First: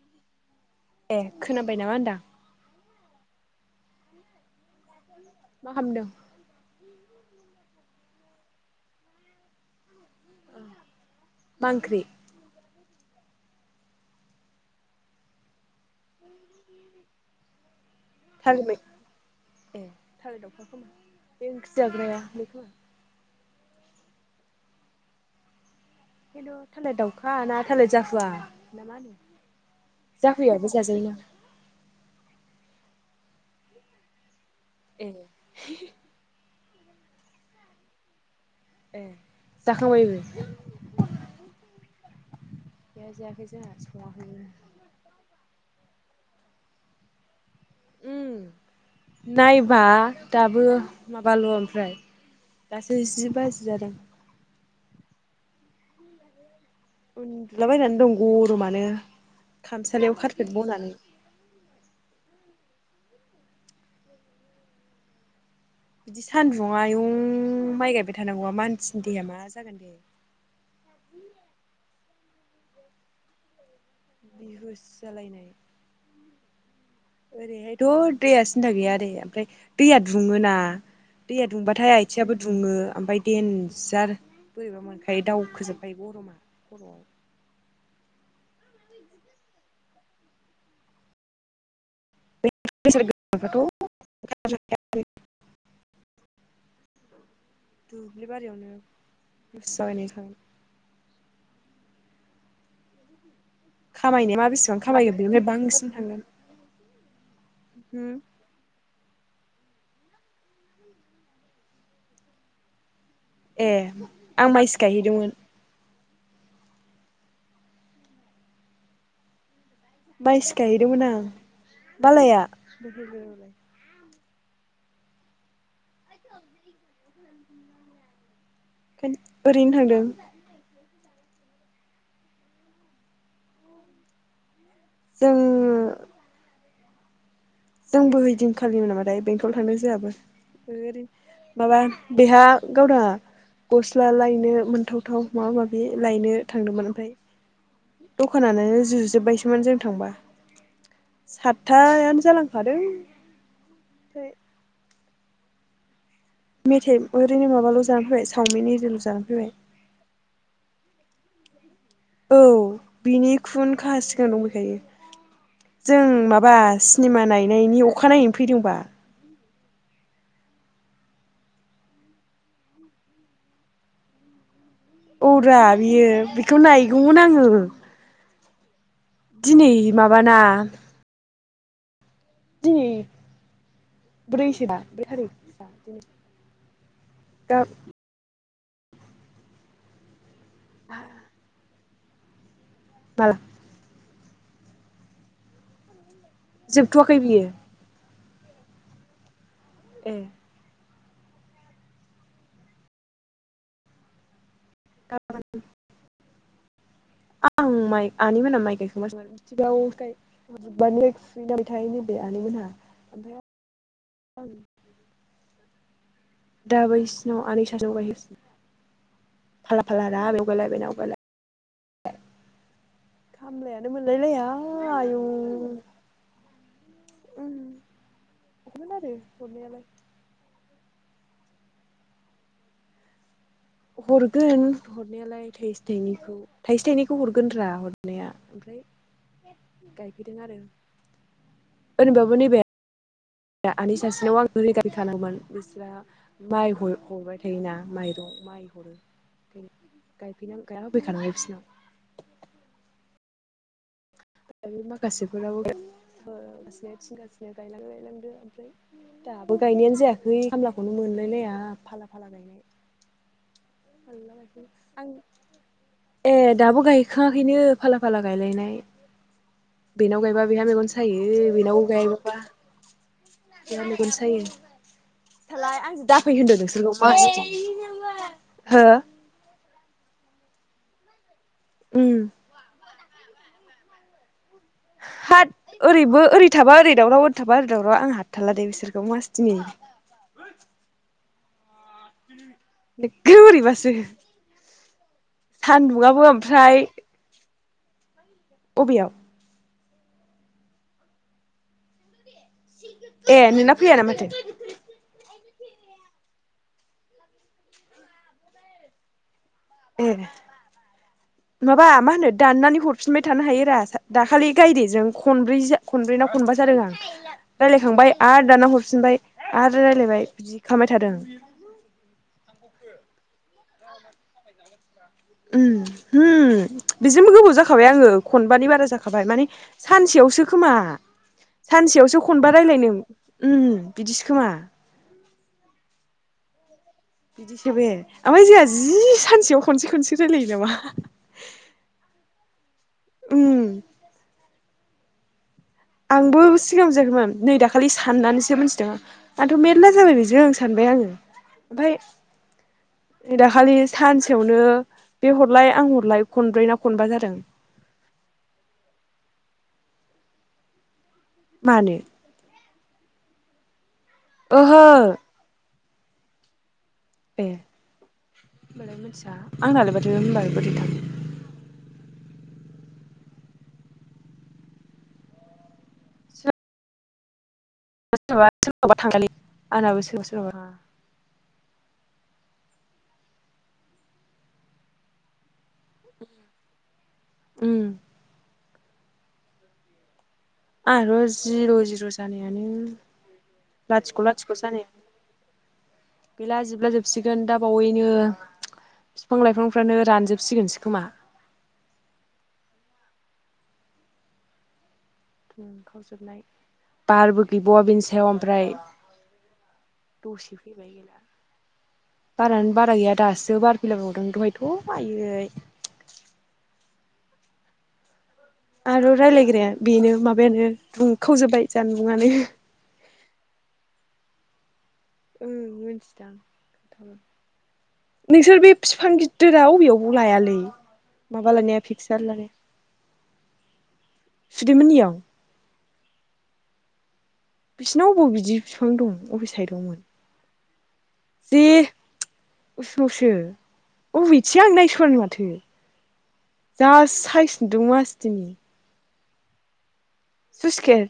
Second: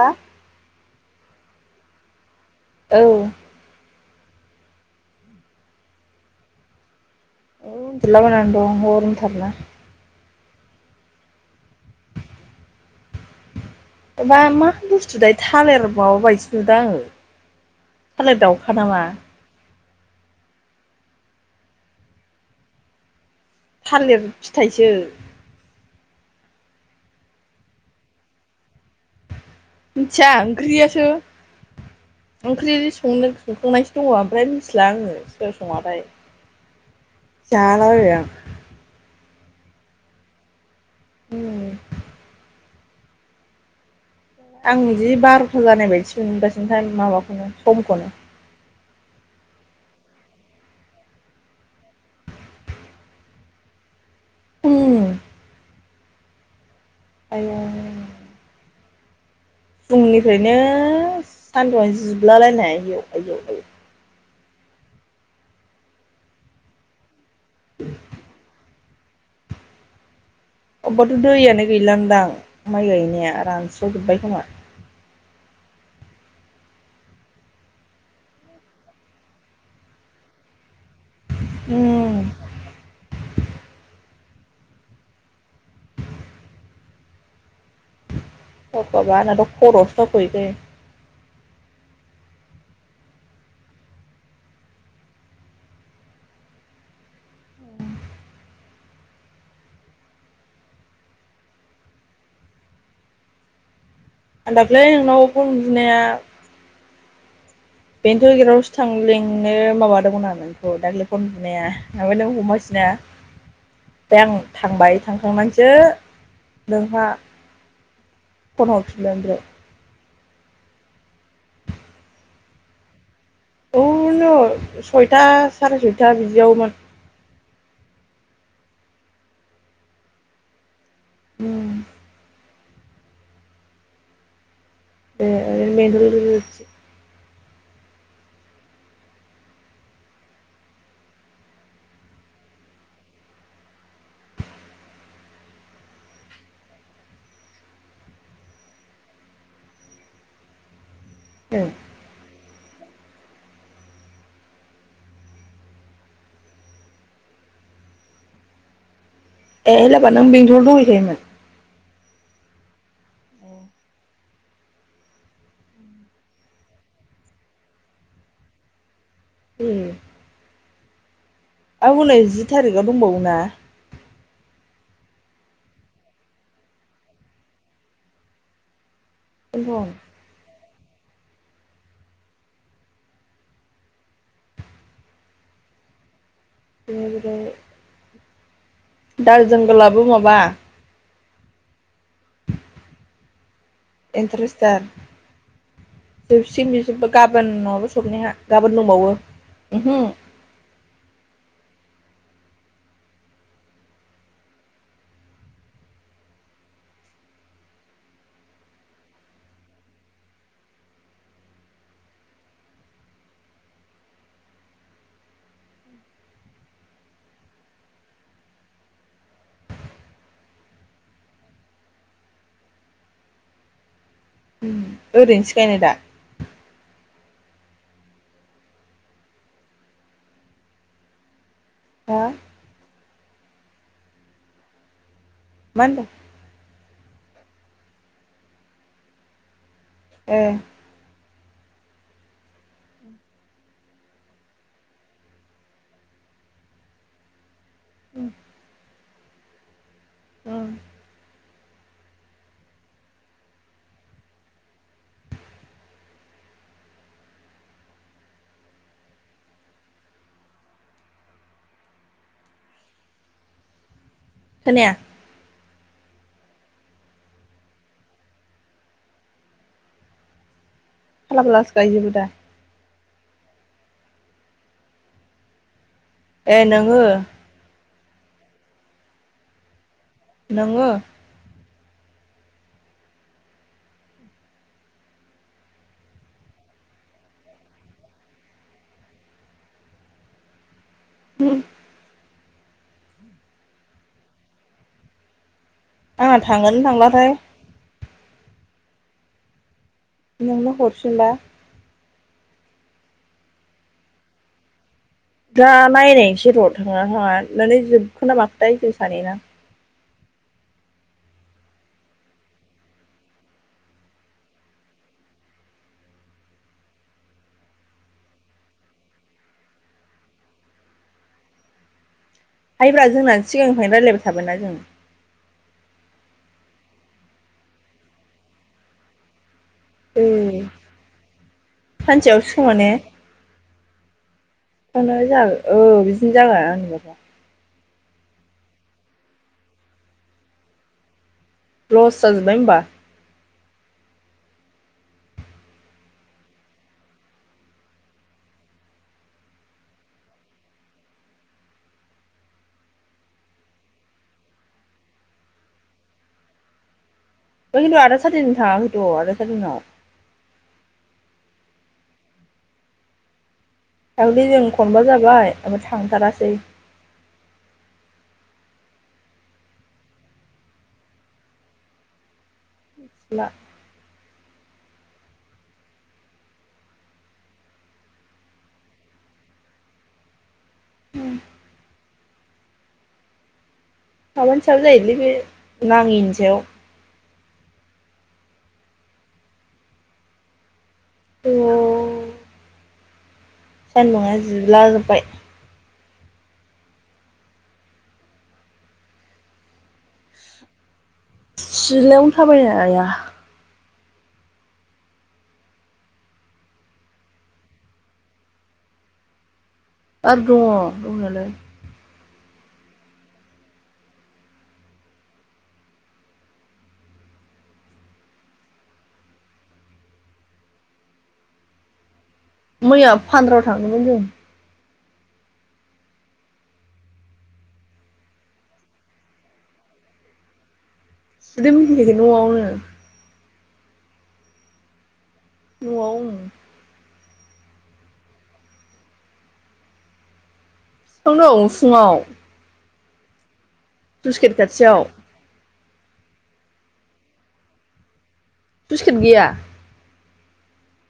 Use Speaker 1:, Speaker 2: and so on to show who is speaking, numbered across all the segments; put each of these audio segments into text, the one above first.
Speaker 1: आ
Speaker 2: ए खोनाबाय नामा होनदां?
Speaker 1: औ
Speaker 2: मा खालामदों?
Speaker 1: औ उनदुला बायनानै दं गरमथारना ।
Speaker 2: मा ओंख्रि?
Speaker 1: बा मा बुस्थु थाय थालिर माबा बायदिसो नुदां आङो । थालेर
Speaker 2: थालिर
Speaker 1: दावखा
Speaker 2: मै
Speaker 1: नामा ।
Speaker 2: ए थालिर दावउखाखौ बे ओंख्रि जाग्राया बेखो ।
Speaker 1: थालिर फिथाइसो ।
Speaker 2: ओंखायथ' थालिर दाउखा ना थालेर जाहुवा ।
Speaker 1: मिनथिया ओंख्रियासो
Speaker 2: जाजायोना
Speaker 1: ओंख्रि नो संखांनायसो दङ ओमफ्राय मिथिला
Speaker 2: ए
Speaker 1: आङो सोर सङाथाय । जाला बायबाय आं ।
Speaker 2: ए जाखांबायबो?
Speaker 1: औ ।
Speaker 2: गैया जायाखै जोंना संवाखै ।
Speaker 1: आं बिदि बार'था जानाय बायदिसो मोनगासिनो थार माबाखौनो समखौनो ।
Speaker 2: उम नायबा दाबो माबाल' ओमफ्राय दासो जि बाजि जादों ।
Speaker 1: उम आयौ
Speaker 2: उनन्दुला बायनानै दं गरमानो ।
Speaker 1: फुंनिफ्रायनो सानदुंआनो जिबला लायनाय आयौ आयौ आयौ ।
Speaker 2: बिदि सान्दुं आयुं माइ गायबाय थानांगौआ मानसिनि देहाया मा जागोन दे ।
Speaker 1: अबेबाथ' दैयानो गैलानदां माइ गायनाया रानस्रावजोब्बाय खोमा
Speaker 2: बिहुस
Speaker 1: ।
Speaker 2: जालायनाय ओरैहायथ' दैया सिन्था गैया दे आरो ओमफ्राय दैया दुङोना । दैया दुंबाथाय
Speaker 1: उम
Speaker 2: आयथिंयाबो दुङो ओमफ्राय देनजार बोरैबा मोनखायो दावउखोजोबखायो गरमा खर'आव ।
Speaker 1: अ बाबा आनाथ' खर'आवसे दावखो हैखायो ।
Speaker 2: [unintelligible] दुब्लि बारियावनो हुस जालायनाय जायो । खामायनाया मा
Speaker 1: आं
Speaker 2: बेसेबां
Speaker 1: दाख्लै
Speaker 2: खामायो
Speaker 1: नोंनाव
Speaker 2: बेनिफ्राय
Speaker 1: फन
Speaker 2: बांसिन थांगोन ।
Speaker 1: बेन्थ' गेरावसोथ आं लिंनो माबादोंमोन आं नोंखौ दाख्लै फन बुनाया ओमफ्राय नों हमासैना ।
Speaker 2: ए
Speaker 1: ओमफ्राय आं
Speaker 2: माइसो
Speaker 1: थांबाय
Speaker 2: गायहैदोंमोन
Speaker 1: थांखांनानैसो नोंहा फन हरफिनबाय ओमफ्राय ।
Speaker 2: माइसो गायहैदोंमोन आं मा लाया?
Speaker 1: बिनो सयथा साराय सयथा बिदियावमोन ।
Speaker 2: ओरैनो थांदों
Speaker 1: उम दे
Speaker 2: जों
Speaker 1: ओरैनो [unintelligible]
Speaker 2: जोंबो हैैदिनखालिमोन नामाथाय बेंथल थांदों जोआबो । ओरैनो माबा बेहा गावदाङा गस्ला लायनो मोनथावथाव माबा माबि लायनो थांदोंमोन ओमफ्राय दखानानो जुजोब्बायसोमोन जों थांबा
Speaker 1: ए
Speaker 2: सातथायानो जालां खादों ओमफ्राय मेथाइ ओरैनो माबाल' जानानै फैबाय चावमिन एरिल' जाना
Speaker 1: ए एलाबा नों बेंथलाव दहैखायोमोन?
Speaker 2: औ बिनि खुनखाहा सिगां दंफैखायो । जों माबा सिनेमा नायनायनि अखानायनायैनो फैदोंबा ।
Speaker 1: औ नैजि थारिखाव दंबावो ना।
Speaker 2: औ दा बियो बेखौ नायगौमोन आङो। दिनै
Speaker 1: बेनोथ'
Speaker 2: माबाना दिनै ब्रैसो ना ब्रै थारिख।
Speaker 1: [unintelligible] बारजोंब्लाबो माबा
Speaker 2: माल
Speaker 1: इन्टारेस्टार जोबसिन बिसोरबो
Speaker 2: जोबथ'वाखै बियो
Speaker 1: गाबोन नङाबा सबनेहा गाबोन दोंबावो उम हो
Speaker 2: ए गाब आं माइ आनै मोना माइ गायखांबासो [unintelligible] [unintelligible] [unintelligible] आनै मोनहा दा बैसिनाव आनै [unintelligible] फाला- फाला रा आलौ गायलाय बिनाव गायलाय। खामलायानो मोनलाय लाया।
Speaker 1: ओरैनोसो गायनाय दा
Speaker 2: उम [unintelligible] [unintelligible] [unintelligible]
Speaker 1: हा
Speaker 2: हरगोन हरनायालाय थाइसे
Speaker 1: मा होनदों
Speaker 2: थाइनैखौ थाइसे थाइनै खौ हरगोनद्रा हरनाया ओमफ्राय गायफैदों
Speaker 1: ए
Speaker 2: आरो। ओरैबाबो नैबे आनि सासेनाव आं [unintelligible] [unintelligible] [unintelligible] खैना माइरं माइ [inaudible] [inaudible] [unintelligible] माखासेफोराबो [inaudible] ओमफ्राय गायनायानो जायाखै खामलाखौनो मोनलायलाया फाला फाला गायनाय।
Speaker 1: [inaudible] खोनाया
Speaker 2: [unintelligible] ए दाबो गायखांङाखैनो फाला -फाला गायलायनाय। बेनाव गायबा बेहा मेगन सायो
Speaker 1: फाला फालासो
Speaker 2: बेनावबो
Speaker 1: गायजोबो
Speaker 2: गायबा
Speaker 1: दा
Speaker 2: [unintelligible] आं दाफैनो होनदों
Speaker 1: ए
Speaker 2: नोंसोरखौ
Speaker 1: नोङो
Speaker 2: मा हो
Speaker 1: नोंङो
Speaker 2: उम
Speaker 1: [inaudible]
Speaker 2: होथ ओरैबो ओरै थाबा ओरै दावराव ओरै थाबा ओरै दावराव आं हाथारला दे बिसोरखौ मासदिनि।
Speaker 1: [unintelligible]
Speaker 2: बेखोनो बोरैबासो सान्दुंआबो
Speaker 1: आंना
Speaker 2: ओमफ्राय
Speaker 1: थांगोन थांलाथाय
Speaker 2: अबेयाव।
Speaker 1: नोंनो हरफिनबा।
Speaker 2: ए नोंना फैयाना माथो
Speaker 1: दा नायनायसै र' थाङा थाङा नानै जोबखोना माखोथाय जों सानै ना।
Speaker 2: ए
Speaker 1: [inaudible]
Speaker 2: माबा मा होनो दाननानै हरफिनबाय थानो हायो रा दाखालि गायदेजों खनब्रै खनब्रैना खनबा जादों आं। रायलायखांबाय आरो दाना हरफिनबाय आरो रायलायबाय बिदि खालामबाय थादों।
Speaker 1: हायोब्रा जोंना सिगांनिफ्रायनो रायलायबाय थाबायना जों।
Speaker 2: उम- उम बिजोंबो गोबोव जाखाबाय आङो खनबानि बारा जाखाबाय माने सानसेयावसो
Speaker 1: ओइ
Speaker 2: खोमा। सानसेयावसो खनबा
Speaker 1: खोमा
Speaker 2: रायलायनो
Speaker 1: ने
Speaker 2: उम बिदिसो खोमा।
Speaker 1: थांनाय जागोन औ बिदिनो जागोन आंनिबा
Speaker 2: बिदिसो बे ओमफ्राय जोंहा जि सानसेयाव खनसे खनसे रायलायो नामा।
Speaker 1: लस‌‌ जाजोब्बाय होमबा।
Speaker 2: उम। आंबो सिगां बुजियाखैमोन नै दाखालि साननानैसो मोनथिदों आं आंथ' मेरला जाबाय बेजों सानबाय । आङो ओमफाय दाखालि सानसेयावनो बे हरलाय आं हरलाय खनब्रै ना खनबा जादों ।
Speaker 1: [unintelligible] खथु आदा सादिनि थांयाखैथ' आदा सादिननाव।
Speaker 2: मानो?
Speaker 1: दाख्लि जों
Speaker 2: ओहो
Speaker 1: खनबा जाबाय ओमफ्राय थांथारासै।
Speaker 2: ए। होनबालाय मोनथिया आंनालाय माथो होनबा बोरैथो थांयो।
Speaker 1: ला।
Speaker 2: सोरनावबा सोरनावबा थांयालै आंनाबो सोरनावबा सोरनावबा थांया।
Speaker 1: उम। माबानि सायाव जायोलै बे नाङैनि सायाव।
Speaker 2: उम। आर'ज जिर' जिर' जानायानो लाथिख'
Speaker 1: सानदुङा
Speaker 2: लाथिख' जानायानो
Speaker 1: जिलाजोब्बाय।
Speaker 2: गैला जिब्लाजोबसिगोन दा बावैनो। फिफां लाइफांफ्रानो रानजोबसिगोनसो खोमा।
Speaker 1: सिलायावनो थाबायनो हाया।
Speaker 2: बारबो गैबावा बेनि सायाव ओमफ्राय।
Speaker 1: बार दङ दंनायालाय।
Speaker 2: बारायानो बारा गैया दासो बार फैलाबायबावदों दहायथ' आयै आरो रायलायग्राया बेनो माबायानो रुंखावजोब्बाय सानबुंआनो।
Speaker 1: मैया फानद्रआव थांदोंमोन जों।
Speaker 2: ओं मोनथिदां खोनथागोन। नोंसोर बे फिफां गिददिराव अबेयावबो लायालै? माबा
Speaker 1: सुदेम
Speaker 2: लानाया
Speaker 1: मिथिनायखौ
Speaker 2: फिक्सार लानाया
Speaker 1: न'आवनो
Speaker 2: सुदेमोननियाव?
Speaker 1: न'आव उम।
Speaker 2: बिसिनाव अबाव बिदि बिफां दं अबे साइदावमोन?
Speaker 1: फिफां दं उसुङाव।
Speaker 2: उसुङावसो अबेथिं आं
Speaker 1: खाथियाव
Speaker 2: नायसनानो‌ माथो। जा साइज दुं मासदिनि।
Speaker 1: [unintelligible] गैया।
Speaker 2: सुसकेर।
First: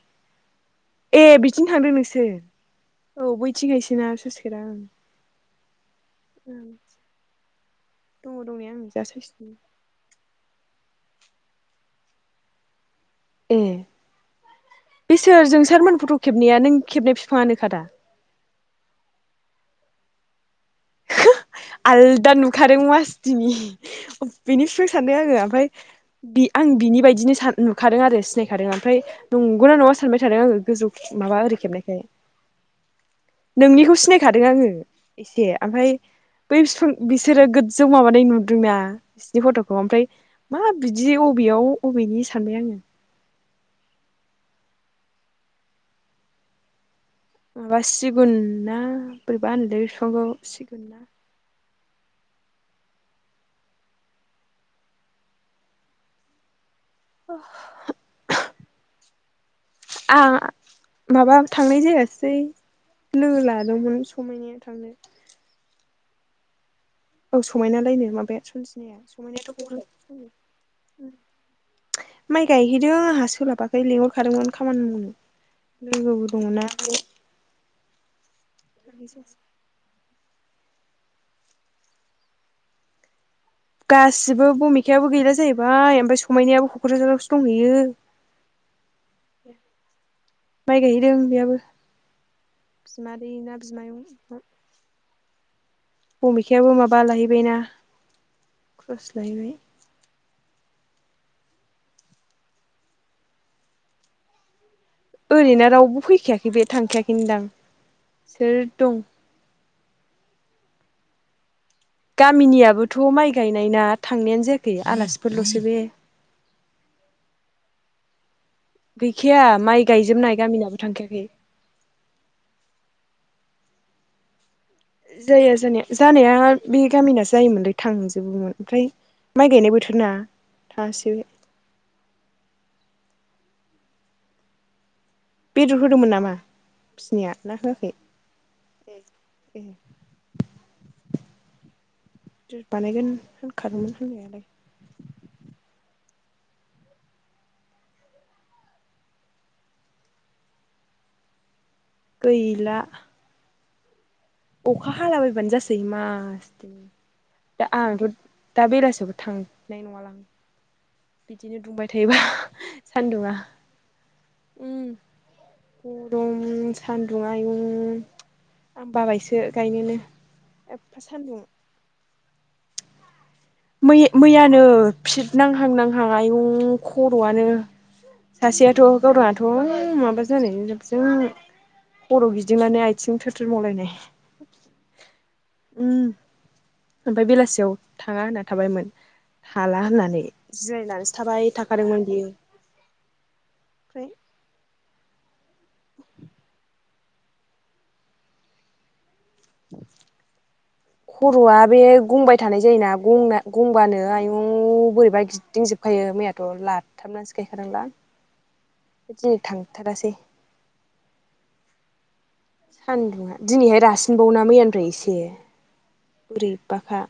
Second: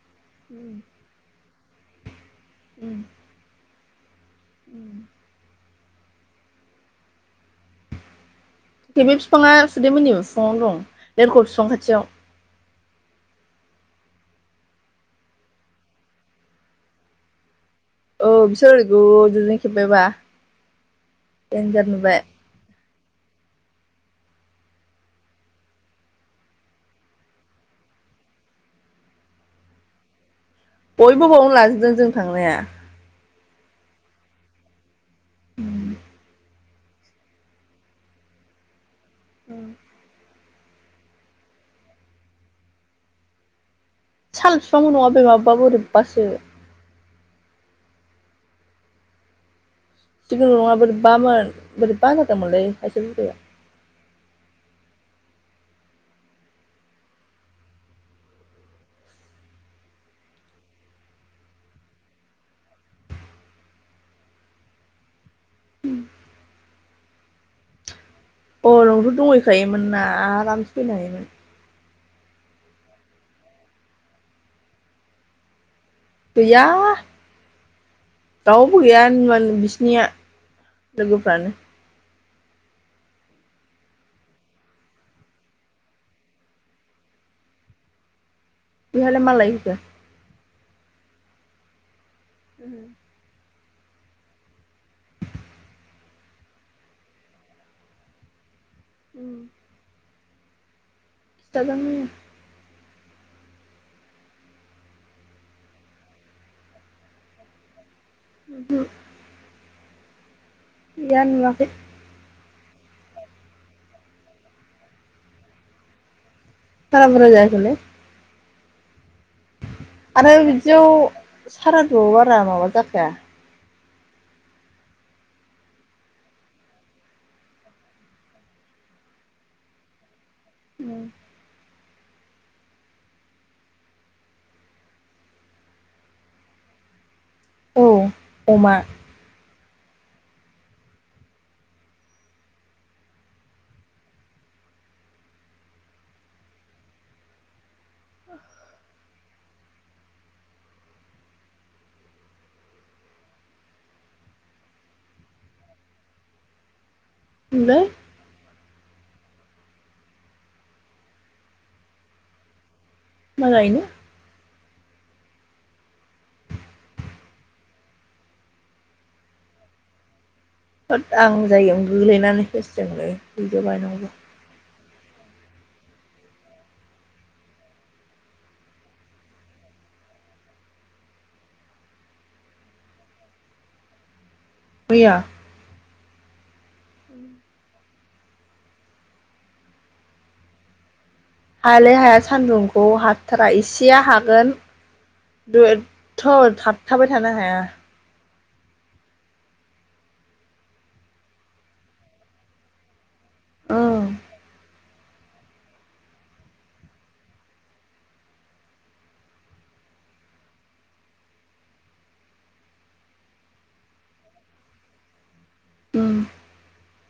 Speaker 1: उम।
Speaker 2: ए बिथिंनो थांदों नोंसोर औ बैथिंहायसोना सुइस गेटा ओं। ओम।
Speaker 1: बेनि बिफाङा सुदेममोननि उसुङावनो दं लेरख' बिफां खाथियाव।
Speaker 2: ए बेसोर जोंसारमोन फथ' खेबनाया नों खेबनाय फिफाङानोखा दा?
Speaker 1: औ बिसोर ओरै गोजोंजौ खेबबायबा। देनजार नुबाय
Speaker 2: आलदा नुखादों मासदिनि।
Speaker 1: [inaudible]
Speaker 2: बिनि फिफां सानदों आङो आमफाय बे आं बिनि बायदिनो सान नुखादों आरो सिनायखादों आमफाय नंगौना नंया सानबाय थादों आङो। गोजौ
Speaker 1: बयबो
Speaker 2: माबा
Speaker 1: बावनो
Speaker 2: ओरै
Speaker 1: लाजोबदों
Speaker 2: खेबनायखाय
Speaker 1: जों थांनाया ।
Speaker 2: नोंनिखौ सिनायखादों आङो एसे आमफाय बै फिफां बिसोरो गोज्जौ माबानाय नुदोंना बिसिनि फट'खौ ओमफ्राय मा बिदि अबेयाव अबेनि सानबाय आङो।
Speaker 1: साल बिफां नङा बेमाबा बोरैबासो
Speaker 2: बा सिगुनना बोरैबाहोनो,
Speaker 1: सिगुन नङा बोरैबामोन बोरैबा जादोंमोनलै सासे बुरैया,
Speaker 2: [unintelligible] आं माबा थांनाय जायासै, लोगो लादोंमोन समायनाया थांनो, औ समायना लायनो मा
Speaker 1: अ नोंथ' दंहैखायोमोन ना आरामसे फैनो हायोमोन,
Speaker 2: माइ गायहैदों आंहा सोलाबाखै लिंहरखादोंमोन खामानि मावनो, लोगोबो
Speaker 1: गैया
Speaker 2: दङना
Speaker 1: दाउबो गैया [unintelligible] बिसिनिया लोगोफ्रानो
Speaker 2: गासिबो भुमिखायाबो गैला जाहैबाय ओमफ्राय समायनायाबो क'क्राझारावसो दंहैयो,
Speaker 1: बिहाय मालाहैखो?
Speaker 2: माइ गायैदों बेयाबो बिमा दै ना बिमायं, भुमिखायाबो माबा लाहैबायना क्लास लाहैबाय,
Speaker 1: [unintelligible]
Speaker 2: ओरैनो रावबो फैखायाखै बे थांखायाखै दां सोर दं।
Speaker 1: गैया नुवाखै,
Speaker 2: गामिनियाबोथ' माइ गायनाय ना थांनायानो जायाखै आलासिफोरल'सो बे,
Speaker 1: बारा बुरजा जायाखैलै,
Speaker 2: गैखाया माइ गायजोबनाय गामिनाबो थांखायाखै,
Speaker 1: ज' बारा माबा जाखाया,
Speaker 2: जाया जानाया जानाया बे गामिना जायोमोनलै थांजोबोमोन ओमफ्राय, माइ गायनाय बोथोर ना थांहासै बे, बेदर होदोंमोन नामा बिसनिया ना
Speaker 1: औ
Speaker 2: होआखै
Speaker 1: अमा
Speaker 2: ए, [unintelligible] ज' बानायगोन होनखादोंमोन होननायालाय,
Speaker 1: [inaudible]
Speaker 2: गैला अखा हालाबायबानो जासै मास थायनि दा
Speaker 1: लै
Speaker 2: आंथ' दा बेलासिबो थांनाय नङाल आं बिदिनो दुंबाय थायोबा, सान्दुङा
Speaker 1: माइगायनो
Speaker 2: उम गरम सान्दुं आयुं आं बाबायसो गायनोनो, एफा
Speaker 1: होद आं
Speaker 2: सान्दुं
Speaker 1: जागायावनो गोलैनानै थैसिगोनलै,
Speaker 2: मै मैयानो फिद नांहां नांहां आयु खर'आनो सासेयाथ' गावदांआथ' माबा जानायजों जाबजों खर' गिदिंनानै आथिं थोथोर मावलायनाय
Speaker 1: मैया
Speaker 2: उम ओमफ्राय बेलासियाव थाङा होनना थाबायमोन हाला होननानै जिरायनानै
Speaker 1: हायालै हाया सान्दुंखौ हाथारा इसेया
Speaker 2: ओमफ्राय
Speaker 1: हागोन, दो एथ' थाबथाबाय थानो हाया।
Speaker 2: खर'आ बे गंबाय थानाय जायोना? गं
Speaker 1: ओं
Speaker 2: गंबानो आयं बोरै [unintelligible] गिदिंजोबखायो मैयाथ' लाथाबनानैसो गायखादोंलां, दिनै थांथारासै सान्दुङा दिनैहाय रासिनबावना मैयानिफ्राय एसे
Speaker 1: उम
Speaker 2: बोरैबाखा,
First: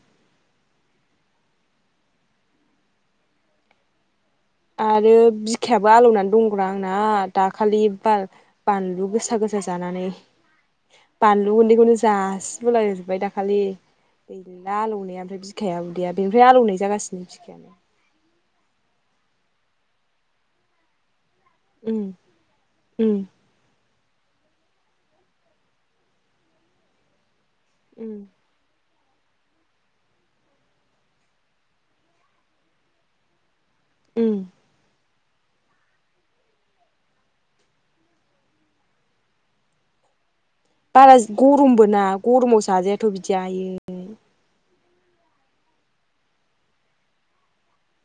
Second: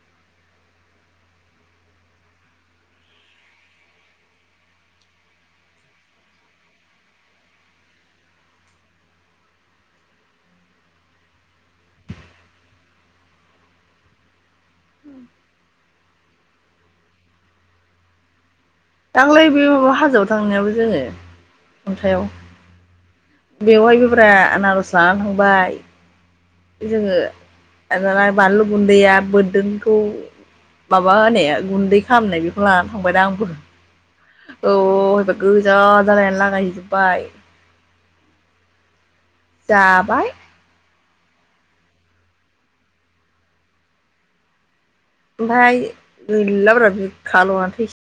Speaker 2: आरो बिखायाबो आलौनानै दंग्रा आंना दाखालि बाल बानलु गोसा गोस गोस जानानै बानलु गुन्दैखौनो जासिबोला जोब्बाय दाखालि गैला आलौनाया ओमफ्राय बिखाया उदैया बेनिफ्राय आलौनाय जागासिनो बिखायाबो ।
Speaker 1: दांखालै बे माबा हाजोआव थांनायाबो जोङो
Speaker 2: उम
Speaker 1: खन्थायाव
Speaker 2: उम
Speaker 1: बेवहायबो ब्रा आनारस लानानै थांबाय । जोङो
Speaker 2: उम
Speaker 1: दालाय बानलु गु न्दैया बोरदोनखौ माबा होनाया गुन्दै खालामनाय बेखौ लानानै थांबायना आंबो
Speaker 2: उम
Speaker 1: । औ हैबा गोजा जालायनानै लागायहैजोबबाय । जाबाय
Speaker 2: बारा गरमबो ना गरमाव जाजायाथ' बिदि आयै
Speaker 1: ओमफ्राय गैलाब्रा बिखा आलौना थैनो